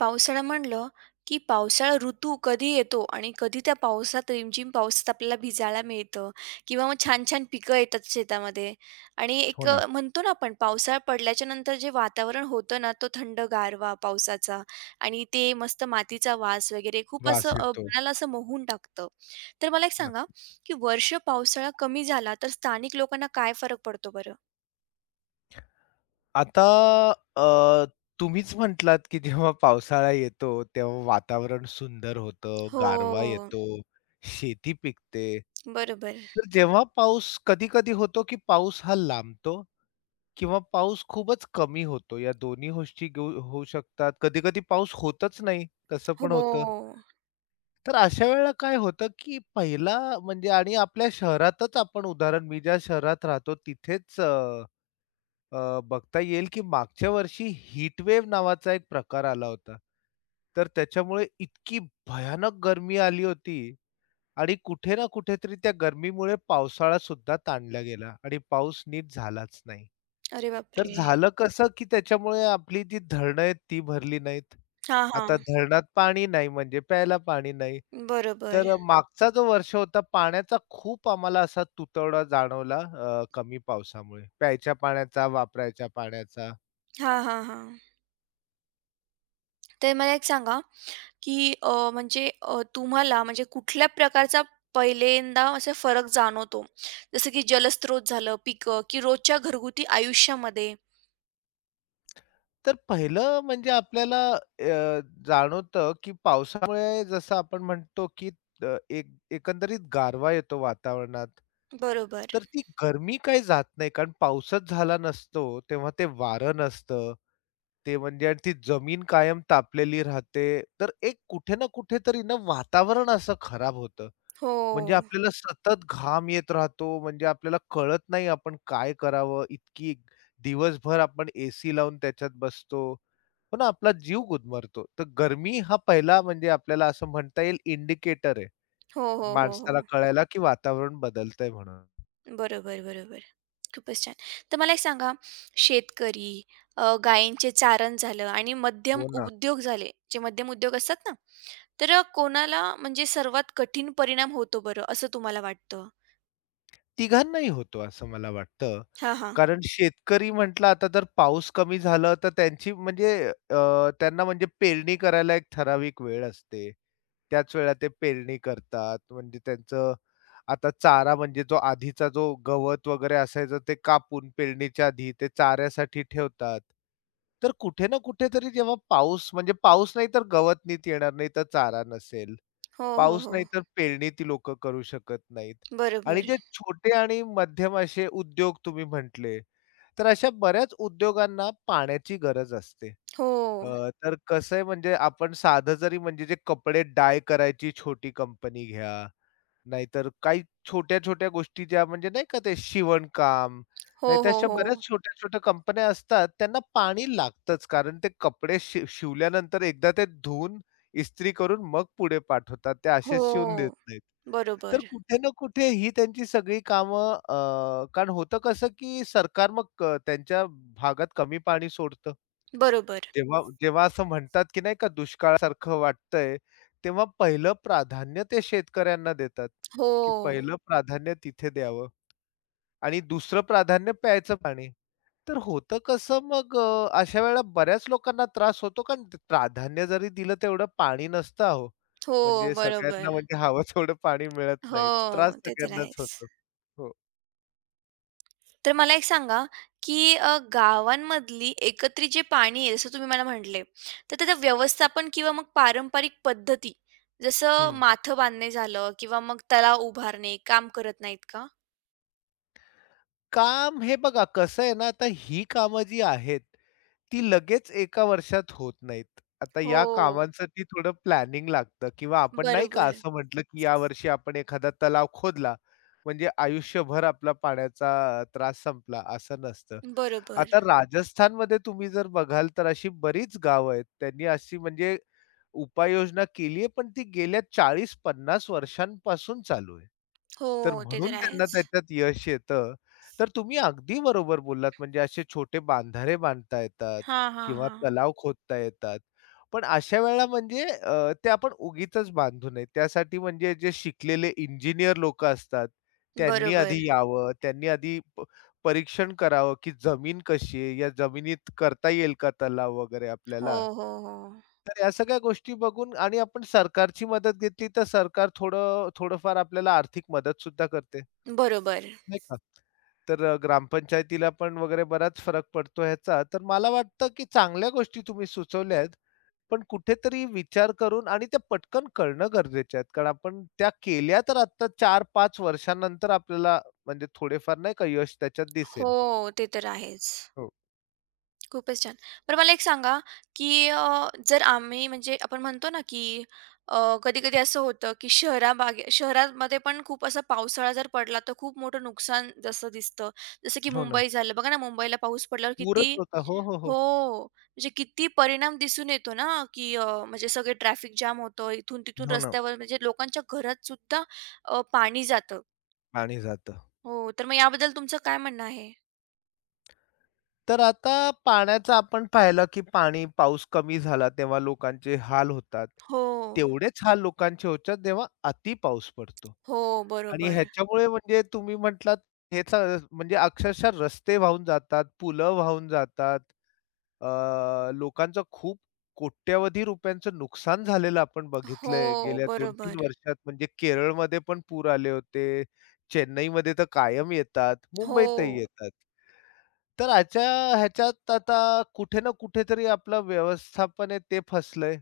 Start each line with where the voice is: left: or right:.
right: पावसाळा म्हणलं, की पावसाळा ऋतू कधी येतो आणि कधी त्या पावसात रिमझिम पावसात आपल्याला भिजायला मिळतं किंवा मग छान-छान पिकं येतात शेतामध्ये आणि
left: हो
right: एक
left: ना,
right: म्हणतो ना आपण पावसाळा पडल्याच्या नंतर जे वातावरण होतं ना, तो थंड गारवा पावसाचा आणि ते मस्त मातीचा वास वगैरे खूप
left: वास
right: असं
left: येतो.
right: मनाला असं मोहून टाकतं. तर मला एक सांगा,
left: नक्की.
right: की वर्ष पावसाळा कमी झाला तर स्थानिक लोकांना काय फरक पडतो बरं?
left: आता अ, तुम्हीच म्हटलात, की जेव्हा पावसाळा येतो, तेव्हा वातावरण सुंदर होतं, गारवा
right: हो.
left: येतो, शेती पिकते.
right: बरोबर.
left: तर जेव्हा पाऊस कधी-कधी होतो, की पाऊस हा लांबतो किंवा पाऊस खूपच कमी होतो. या दोन्ही गोष्टी होऊ शकतात. कधी-कधी पाऊस होतच नाही, तसं पण होतं.
right: हो.
left: तर अशा वेळेला काय होतं, की पहिला म्हणजे आणि आपल्या शहरातच आपण उदाहरण मी ज्या शहरात राहतो तिथेच बघता येईल, की मागच्या वर्षी हीट वेव्ह नावाचा एक प्रकार आला होता. तर त्याच्यामुळे इतकी भयानक गरमी आली होती आणि कुठे ना कुठेतरी त्या गरमीमुळे पावसाळा सुद्धा ताणला गेला आणि पाऊस नीट झालाच नाही.
right: अरे
left: तर
right: बापरे!
left: झालं कसं, की त्याच्यामुळे आपली जी धरणं आहेत ती भरली नाहीत.
right: हां, हां.
left: आता धरणात पाणी नाही म्हणजे प्यायला पाणी नाही.
right: बरोबर.
left: तर मागचा जो वर्ष होता पाण्याचा खूप आम्हाला असा तुतवडा जाणवला कमी पावसामुळे. प्यायच्या पाण्याचा, वापरायच्या पाण्याचा.
right: हां, हां, हां. तर मला एक सांगा, की म्हणजे तुम्हाला म्हणजे कुठल्या प्रकारचा पहिल्यांदा असा फरक जाणवतो? जसं की जलस्रोत झालं, पिकं की रोजच्या घरगुती आयुष्यामध्ये?
left: तर पहिलं म्हणजे आपल्याला जाणवतं, की पावसामुळे जसं आपण म्हणतो, की अ, एक एकंदरीत गारवा येतो वातावरणात.
right: बरोबर.
left: तर ती गरमी काही जात नाही कारण पाऊसच झाला नसतो, तेव्हा ते वारं नसतं. ते म्हणजे आणि ती जमीन कायम तापलेली राहते. तर एक कुठे ना कुठेतरी ना वातावरण असं खराब होतं.
right: हो.
left: म्हणजे आपल्याला सतत घाम येत राहतो, म्हणजे आपल्याला कळत नाही आपण काय करावं? इतकी दिवसभर आपण एसी लावून त्याच्यात बसतो. पण आपला जीव गुदमरतो. तर गरमी हा पहिला म्हणजे आपल्याला असं म्हणता येईल इंडिकेटर आहे.
right: हो, हो, हो, हो.
left: माणसाला कळायला, की वातावरण बदलतंय म्हणून.
right: बरोबर, बरोबर. खूपच छान. तर मला एक सांगा, शेतकरी, गायींचे चारण झालं आणि मध्यम
left: हो ना.
right: उद्योग झाले, जे मध्यम उद्योग असतात ना, तर कोणाला म्हणजे सर्वात कठीण परिणाम होतो बरं, असं तुम्हाला वाटतं?
left: तिघांनाही होतो असं मला वाटतं.
right: हा हा.
left: कारण शेतकरी म्हटलं आता जर पाऊस कमी झालं तर त्यांची म्हणजे त्यांना म्हणजे पेरणी करायला एक ठराविक वेळ असते. त्याच वेळा ते पेरणी करतात. म्हणजे त्यांचं आता चारा म्हणजे जो आधीचा जो गवत वगैरे असायचं ते कापून पेरणीच्या आधी ते चाऱ्यासाठी ठेवतात. तर कुठे ना कुठेतरी जेव्हा पाऊस म्हणजे पाऊस नाही तर गवत नीट येणार नाही तर चारा नसेल.
right: हो, हो,
left: पाऊस
right: हो.
left: नाही तर पेरणी ती लोकं करू शकत नाहीत. आणि
right: बरोबर.
left: जे छोटे आणि मध्यम असे उद्योग तुम्ही म्हटले, तर अशा बऱ्याच उद्योगांना पाण्याची गरज असते.
right: हो.
left: तर कसं आहे म्हणजे आपण साधं जरी म्हणजे जे कपडे डाय करायची छोटी कंपनी घ्या नाहीतर काही छोट्या-छोट्या गोष्टी ज्या म्हणजे नाही का ते शिवणकाम,
right: हो,
left: नाहीतर
right: हो,
left: अशा
right: हो.
left: बऱ्याच छोट्या-छोट्या कंपन्या असतात, त्यांना पाणी लागतंच. कारण ते कपडे शिवल्यानंतर एकदा ते धुवून, इस्त्री करून मग पुढे पाठवतात. ते असेच शिवून देत
right: हो.
left: नाहीत. तर
right: बरोबर.
left: कुठे ना कुठे ही त्यांची सगळी कामं कारण होतं कसं, की सरकार मग त्यांच्या भागात कमी पाणी सोडतं.
right: बरोबर.
left: तेव्हा जेव्हा असं म्हणतात, की नाही का दुष्काळासारखं वाटतंय, तेव्हा पहिलं प्राधान्य ते शेतकऱ्यांना देतात, की
right: हो.
left: पहिलं प्राधान्य तिथे द्यावं आणि दुसरं प्राधान्य प्यायचं पाणी. तर होतं कसं मग अशा वेळेला बऱ्याच लोकांना त्रास होतो, कारण ते प्राधान्य जरी दिलं तेवढं पाणी नसतं अहो.
right: हो,
left: म्हणजे सगळ्यांना
right: बरोबर.
left: म्हणजे हवं तेवढं पाणी मिळत
right: हो,
left: नाही. त्रास
right: ते तर
left: सगळ्यांनाच
right: आहेच.
left: होतो. हो.
right: तर मला एक सांगा, की गावांमधली एकत्रित जे पाणी आहे, जसं तुम्ही मला म्हटले, तर त्याचं व्यवस्थापन किंवा मग पारंपरिक पद्धती, जसं
left: हं.
right: माथं बांधणे झालं किंवा मग तलाव उभारणे, काम करत नाहीत का?
left: काम हे बघा कसं आहे ना, आता ही कामं जी आहेत, ती लगेच एका वर्षात होत नाहीत. आता
right: हो.
left: या कामांसाठी थोडं प्लॅनिंग लागतं किंवा आपण नाही का
right: बरोबर.
left: असं म्हटलं, की यावर्षी आपण एखादा तलाव खोदला, म्हणजे आयुष्यभर आपला पाण्याचा त्रास संपला, असं नसतं.
right: बरोबर.
left: आता राजस्थानमध्ये तुम्ही जर बघाल तर अशी बरीच गाव आहेत. त्यांनी अशी म्हणजे उपाययोजना केली आहे, पण ती गेल्या 40-50 वर्षांपासून चालू आहे.
right: हो,
left: तर
right: ते
left: म्हणून
right: तर
left: त्यांना
right: आहेच.
left: त्याच्यात यश येतं. तर तुम्ही अगदी बरोबर बोललात, म्हणजे असे छोटे बांधारे बांधता येतात
right: हां, हां,
left: किंवा
right: हां.
left: तलाव खोदता येतात. पण अशा वेळेला म्हणजे ते आपण उगीचच बांधू नये. त्यासाठी म्हणजे जे शिकलेले इंजिनिअर लोकं असतात, त्यांनी
right: बरोबर.
left: आधी यावं, त्यांनी आधी परीक्षण करावं, की जमीन कशी आहे? या जमिनीत करता येईल का तलाव वगैरे
right: हो,
left: आपल्याला?
right: हो, हो.
left: तर या सगळ्या गोष्टी बघून आणि आपण सरकारची मदत घेतली, तर सरकार थोडं थोडंफार आपल्याला आर्थिक मदतसुद्धा करते,
right: बरोबर.
left: नाही का? तर ग्रामपंचायतीला पण वगैरे बराच फरक पडतो ह्याचा. तर मला वाटतं, की चांगल्या गोष्टी तुम्ही सुचवल्या आहेत, पण कुठेतरी विचार करून आणि त्या पटकन करणं गरजेचे आहेत. कारण आपण त्या केल्या तर आता 4-5 वर्षानंतर आपल्याला म्हणजे थोडेफार नाही का यश त्याच्यात
right: हो,
left: दिसेल.
right: ते तर आहेच.
left: हो.
right: खूपच छान. बरं मला एक सांगा, की जर आम्ही म्हणजे आपण म्हणतो ना, की कधी-कधी असं होतं, की शहरा बागे, शहरामध्ये पण खूप असा पावसाळा जर पडला, तर खूप मोठं नुकसान जसं दिसतं. जसं की
left: हो ना.
right: मुंबई झालं. बघा ना, मुंबईला पाऊस पडल्यावर
left: पूरच
right: किती
left: होता. हो, हो, हो.
right: हो. म्हणजे किती परिणाम दिसून येतो ना, की म्हणजे सगळे ट्रॅफिक जाम होतं. इथून-तिथून
left: हो ना,
right: रस्त्यावर म्हणजे लोकांच्या घरात सुद्धा पाणी जातं.
left: पाणी जातं.
right: हो, तर मग याबद्दल तुमचं काय म्हणणं आहे?
left: तर आता पाण्याचा आपण पाहिलं, की पाणी पाऊस कमी झाला तेव्हा लोकांचे हाल होतात.
right: हो,
left: तेवढेच हाल लोकांचे होतात जेव्हा अति पाऊस पडतो.
right: हो,
left: आणि
right: बरोबर.
left: ह्याच्यामुळे म्हणजे तुम्ही म्हटलात हेच म्हणजे अक्षरशः रस्ते वाहून जातात, पुलं वाहून जातात. लोकांचं खूप कोट्यवधी रुपयांचं नुकसान झालेलं आपण
right: हो,
left: बघितलंय गेल्या 2 तीन
right: बरोबर.
left: वर्षात. म्हणजे केरळमध्ये पण पूर आले होते. चेन्नईमध्ये तर कायम येतात. मुंबईतही
right: हो,
left: येतात. तर अशा ह्याच्यात आता कुठे ना कुठेतरी आपलं व्यवस्थापन आहे ते फसलंय.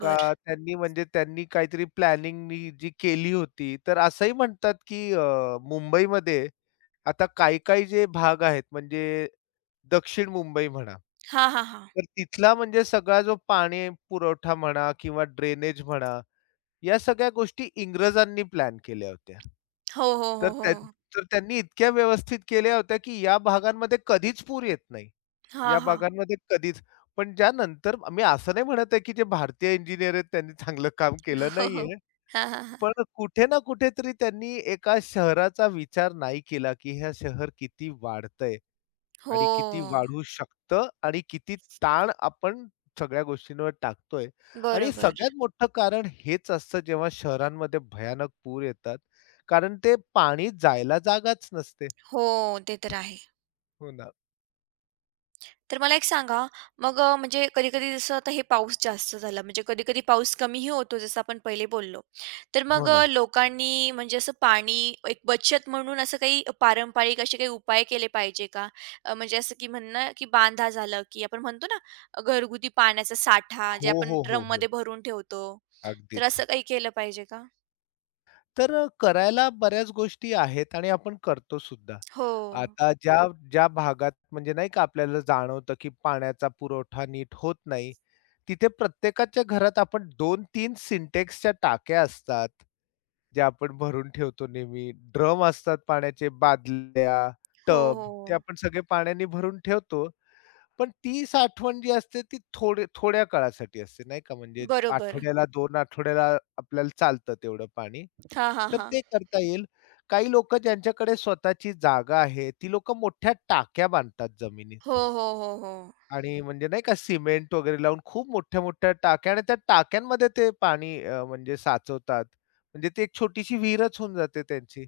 left: का त्यांनी म्हणजे त्यांनी काहीतरी प्लॅनिंगनी जी केली होती. तर असंही म्हणतात, की मुंबईमध्ये आता काही-काही जे भाग आहेत म्हणजे दक्षिण मुंबई म्हणा.
right: हां, हां, हां.
left: तर तिथला म्हणजे सगळा जो पाणी पुरवठा म्हणा किंवा ड्रेनेज म्हणा, या सगळ्या गोष्टी इंग्रजांनी प्लॅन केल्या होत्या.
right: हो, हो,
left: तर
right: हो, हो.
left: त्यां तर त्यांनी इतक्या व्यवस्थित केल्या होत्या, की या भागांमध्ये कधीच पूर येत नाही.
right: हां,
left: या
right: हां.
left: भागांमध्ये कधीच पण ज्यानंतर मी असं नाही म्हणत आहे, की जे भारतीय इंजिनिअर आहेत त्यांनी चांगलं काम केलं
right: हो, हो.
left: नाहीये.
right: हां, हां, हां.
left: पण कुठे ना कुठेतरी त्यांनी एका शहराचा विचार नाही केला, की हे शहर किती वाढतंय.
right: हो,
left: आणि किती वाढू शकतं आणि किती ताण आपण सगळ्या गोष्टींवर टाकतोय आणि हम्म.
right: बरोबर.
left: सगळ्यात मोठं कारण हेच असतं जेव्हा शहरांमध्ये भयानक पूर येतात. कारण ते पाणी जायला जागाच नसते.
right: हो, ते तर आहे.
left: हो ना,
right: तर मला एक सांगा, मग म्हणजे कधी-कधी जसं आता हे पाऊस जास्त झाला, म्हणजे कधी-कधी पाऊस कमीही होतो, जसं आपण पहिले बोललो. तर
left: हो
right: मग
left: ना.
right: लोकांनी म्हणजे असं पाणी एक बचत म्हणून असं काही पारंपरिक असे काही उपाय केले पाहिजे का? म्हणजे असं की म्हणणं की बांधा झालं, की आपण म्हणतो ना घरगुती पाण्याचा साठा जे
left: हो,
right: आपण
left: हो, हो, हो.
right: ड्रममध्ये भरून ठेवतो. तर
left: अगदीच.
right: असं काही केलं पाहिजे का?
left: तर करायला बऱ्याच गोष्टी आहेत आणि आपण करतो सुद्धा.
right: हो.
left: आता ज्या ज्या भागात म्हणजे नाही का आपल्याला जाणवतं, की पाण्याचा पुरवठा नीट होत नाही, तिथे प्रत्येकाच्या घरात आपण 2-3 सिंटेक्सच्या टाक्या असतात. जे आपण भरून ठेवतो नेहमी. ड्रम असतात पाण्याचे, बादल्या,
right: हो,
left: टब ते
right: हो.
left: आपण सगळे पाण्याने भरून ठेवतो. पण ती साठवण जी असते ती थोडे थोड्या काळासाठी असते नाही का. म्हणजे
right: बरोबर.
left: आठवड्याला, 2 आठवड्याला आपल्याला चालतं तेवढं पाणी.
right: हां, हां,
left: तर
right: हां.
left: ते करता येईल. काही लोकं ज्यांच्याकडे स्वतःची जागा आहे, ती लोकं मोठ्या टाक्या बांधतात
right: हो,
left: जमिनीत.
right: हो, हो, हो.
left: आणि म्हणजे नाही का सिमेंट वगैरे लावून खूप मोठ्या-मोठ्या टाक्या आणि त्या टाक्यांमध्ये ते पाणी म्हणजे साचवतात. म्हणजे ती एक छोटीशी विहीरच होऊन जाते त्यांची.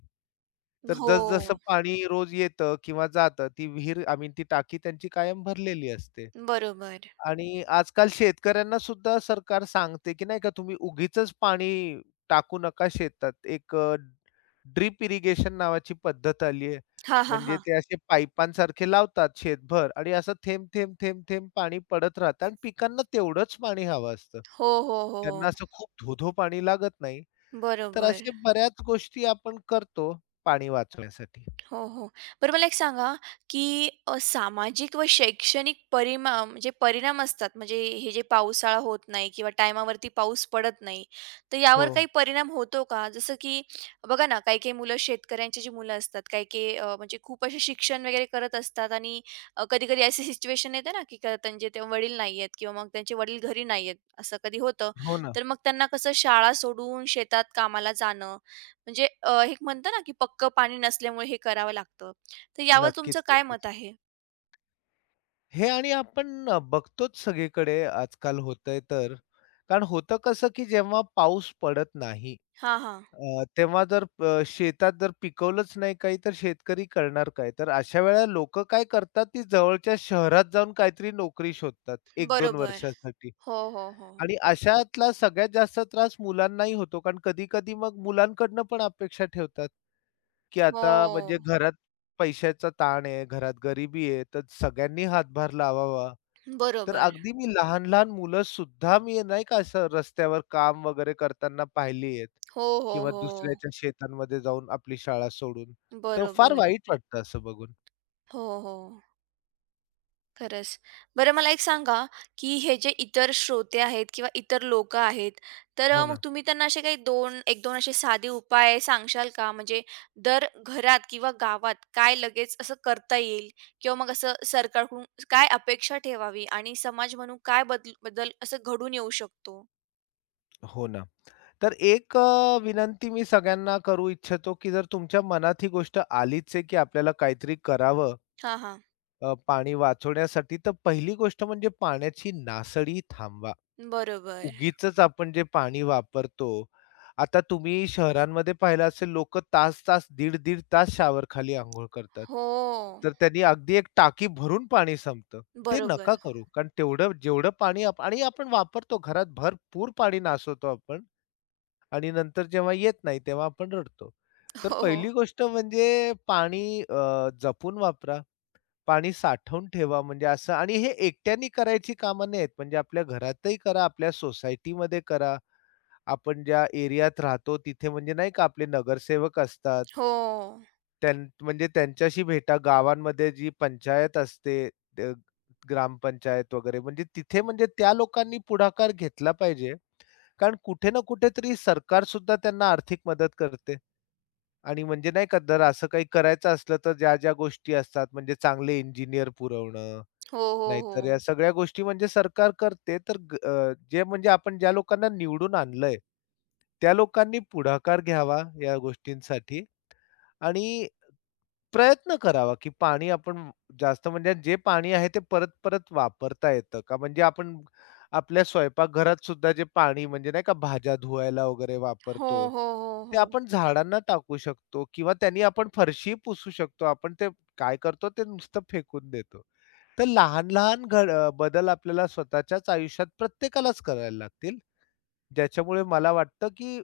left: तर जसं-जसं
right: हो.
left: पाणी रोज येतं किंवा जातं ती विहीर आय मीन ती टाकी त्यांची कायम भरलेली असते.
right: बरोबर.
left: आणि आजकाल शेतकऱ्यांना सुद्धा सरकार सांगते, की नाही का तुम्ही उगीचच पाणी टाकू नका शेतात. एक ड्रिप इरिगेशन नावाची पद्धत आली आहे.
right: हां, हां,
left: म्हणजे
right: हां.
left: ते असे पाईपांसारखे लावतात शेतभर आणि असं थेंब, थेंब, थेंब, थेंब पाणी पडत राहतं आणि पिकांना तेवढंच पाणी हवं असतं.
right: हो, हो, हो, हो.
left: त्यांना असं खूप धो-धो पाणी लागत नाही. तर
right: बरोबर.
left: अशा बऱ्याच गोष्टी आपण करतो पाणी वाचवण्यासाठी.
right: हो, हो. बरं मला एक सांगा, की सामाजिक व शैक्षणिक परिमाम म्हणजे परिणाम असतात, म्हणजे हे जे पावसाळा होत नाही किंवा टायमावरती पाऊस पडत नाही, तर
left: हो.
right: यावर काही परिणाम होतो का? जसं की बघा ना, काही-काही मुलं शेतकऱ्यांची जी मुलं असतात, काही-काही म्हणजे खूप असे शिक्षण वगैरे करत असतात आणि कधी-कधी अशी सिच्युएशन येते ना, की त्यांचे ते वडील नाही आहेत किंवा मग त्यांचे वडील घरी नाही आहेत, असं कधी होतं.
left: हो ना.
right: तर मग त्यांना कसं शाळा सोडून शेतात कामाला जाणं म्हणजे एक म्हणतं ना, की पक्कं पाणी नसल्यामुळे हे करावं लागतं. तर यावर तुमचं
left: नक्कीच,
right: काय
left: नक्कीच.
right: मत आहे?
left: हे आणि आपण बघतोच सगळीकडे आजकाल होतंय तर. कारण होतं कसं, की जेव्हा पाऊस पडत नाही,
right: हां, हां.
left: तेव्हा जर शेतात जर पिकवलंच नाही काही, तर शेतकरी करणार काय? तर अशा वेळेला लोक काय करतात, ती जवळच्या शहरात जाऊन काहीतरी नोकरी शोधतात 1-2
right: बरोबर.
left: वर्षासाठी.
right: हो, हो, हो.
left: आणि अशातला सगळ्यात जास्त त्रास मुलांनाही होतो. कारण कधी-कधी मग मुलांकडनं पण अपेक्षा ठेवतात, की आता म्हणजे
right: हो.
left: घरात पैशाचा ताण आहे, घरात गरिबी आहे, तर सगळ्यांनी हातभार लावावा. तर
right: बरोबर.
left: अगदी मी लहान-लहान मुलं सुद्धा मी नाही का असं रस्त्यावर काम वगैरे करताना पाहिली आहेत
right: हो, हो,
left: किंवा
right: हो.
left: दुसऱ्याच्या शेतांमध्ये जाऊन आपली शाळा सोडून. तर फार
right: बरोबर.
left: वाईट वाटतं असं बघून.
right: हो, हो. खरंच. बरं मला एक सांगा, की हे जे इतर श्रोते आहेत किंवा इतर लोकं आहेत, तर
left: हो
right: मग
left: ना,
right: तुम्ही त्यांना असे काही 2 1-2 असे साधे उपाय सांगशाल का? म्हणजे दर घरात किंवा गावात काय लगेच असं करता येईल? किंवा मग असं सरकारकडून काय अपेक्षा ठेवावी आणि समाज म्हणून काय बदल बदल असं घडून येऊ शकतो?
left: हो ना. तर एक विनंती मी सगळ्यांना करू इच्छितो, की जर तुमच्या मनात ही गोष्ट आलीच आहे, की आपल्याला काहीतरी करावं
right: हां, हां.
left: पाणी वाचवण्यासाठी, तर पहिली गोष्ट म्हणजे पाण्याची नासडी थांबवा.
right: बरोबर.
left: उगीचच आपण जे पाणी वापरतो. आता तुम्ही शहरांमध्ये पाहिलं असेल लोक तास-तास, दीड-दीड तास शावर खाली अंघोळ करतात.
right: हो.
left: तर त्यांनी अगदी एक टाकी भरून पाणी संपतं. ते नका
right: बरोबर.
left: करू. कारण तेवढं जेवढं पाणी आणि आपण वापरतो घरात भरपूर पाणी नासवतो आपण आणि नंतर जेव्हा येत नाही तेव्हा आपण रडतो. तर
right: हो,
left: पहिली
right: हो.
left: गोष्ट म्हणजे पाणी जपून वापरा. पाणी साठवून ठेवा म्हणजे असं आणि हे एकट्याने करायची कामं नाहीत म्हणजे आपल्या घरातही करा, आपल्या सोसायटीमध्ये करा. आपण ज्या एरियात राहतो तिथे म्हणजे नाही का आपले नगरसेवक असतात.
right: हो.
left: त्यां म्हणजे त्यांच्याशी भेटा. गावांमध्ये जी पंचायत असते, अ, ग्रामपंचायत वगैरे म्हणजे तिथे म्हणजे त्या लोकांनी पुढाकार घेतला पाहिजे. कारण कुठे ना कुठेतरी सरकार सुद्धा त्यांना आर्थिक मदत करते आणि म्हणजे नाही का जर असं काही करायचं असलं तर ज्या-ज्या गोष्टी असतात म्हणजे चांगले इंजिनिअर पुरवणं
right: हो, हो,
left: नाहीतर या
right: हो.
left: सगळ्या गोष्टी म्हणजे सरकार करते तर जे म्हणजे आपण ज्या लोकांना निवडून आणलंय, त्या लोकांनी पुढाकार घ्यावा या गोष्टींसाठी आणि प्रयत्न करावा, की पाणी आपण जास्त म्हणजे जे पाणी आहे ते परत-परत वापरता येतं का? म्हणजे आपण आपल्या स्वयंपाकघरात सुद्धा जे पाणी म्हणजे नाही का भाज्या धुवायला वगैरे
right: हो,
left: वापरतो,
right: हो, हो,
left: ते
right: हो.
left: आपण झाडांना टाकू शकतो किंवा त्यांनी आपण फरशी पुसू शकतो. आपण ते काय करतो ते नुसतं फेकून देतो. तर लहान-लहान बदल आपल्याला स्वतःच्याच आयुष्यात प्रत्येकालाच करायला लागतील. ज्याच्यामुळे मला वाटतं, की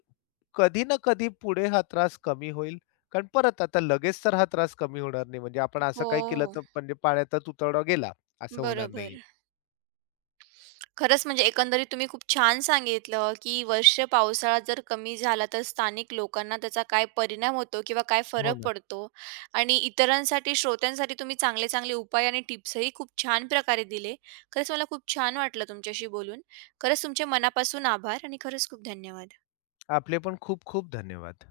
left: कधी ना कधी पुढे हा त्रास कमी होईल. कारण परत आता लगेच तर हा त्रास कमी होणार नाही. म्हणजे आपण असं काही केलं
right: हो.
left: तर म्हणजे पाण्याचा तुतडा गेला, असं होणार नाहीये.
right: बरोबर. खरंच म्हणजे एकंदरीत तुम्ही खूप छान सांगितलं, की वर्ष पावसाळा जर कमी झाला तर स्थानिक लोकांना त्याचा काय परिणाम होतो किंवा काय
left: हो
right: फरक
left: ना.
right: पडतो आणि इतरांसाठी, श्रोत्यांसाठी तुम्ही चांगले-चांगले उपाय आणि टिप्सही खूप छान प्रकारे दिले. खरंच मला खूप छान वाटलं तुमच्याशी बोलून. खरंच तुमचे मनापासून आभार आणि खरंच खूप धन्यवाद.
left: आपले पण खूप खूप धन्यवाद.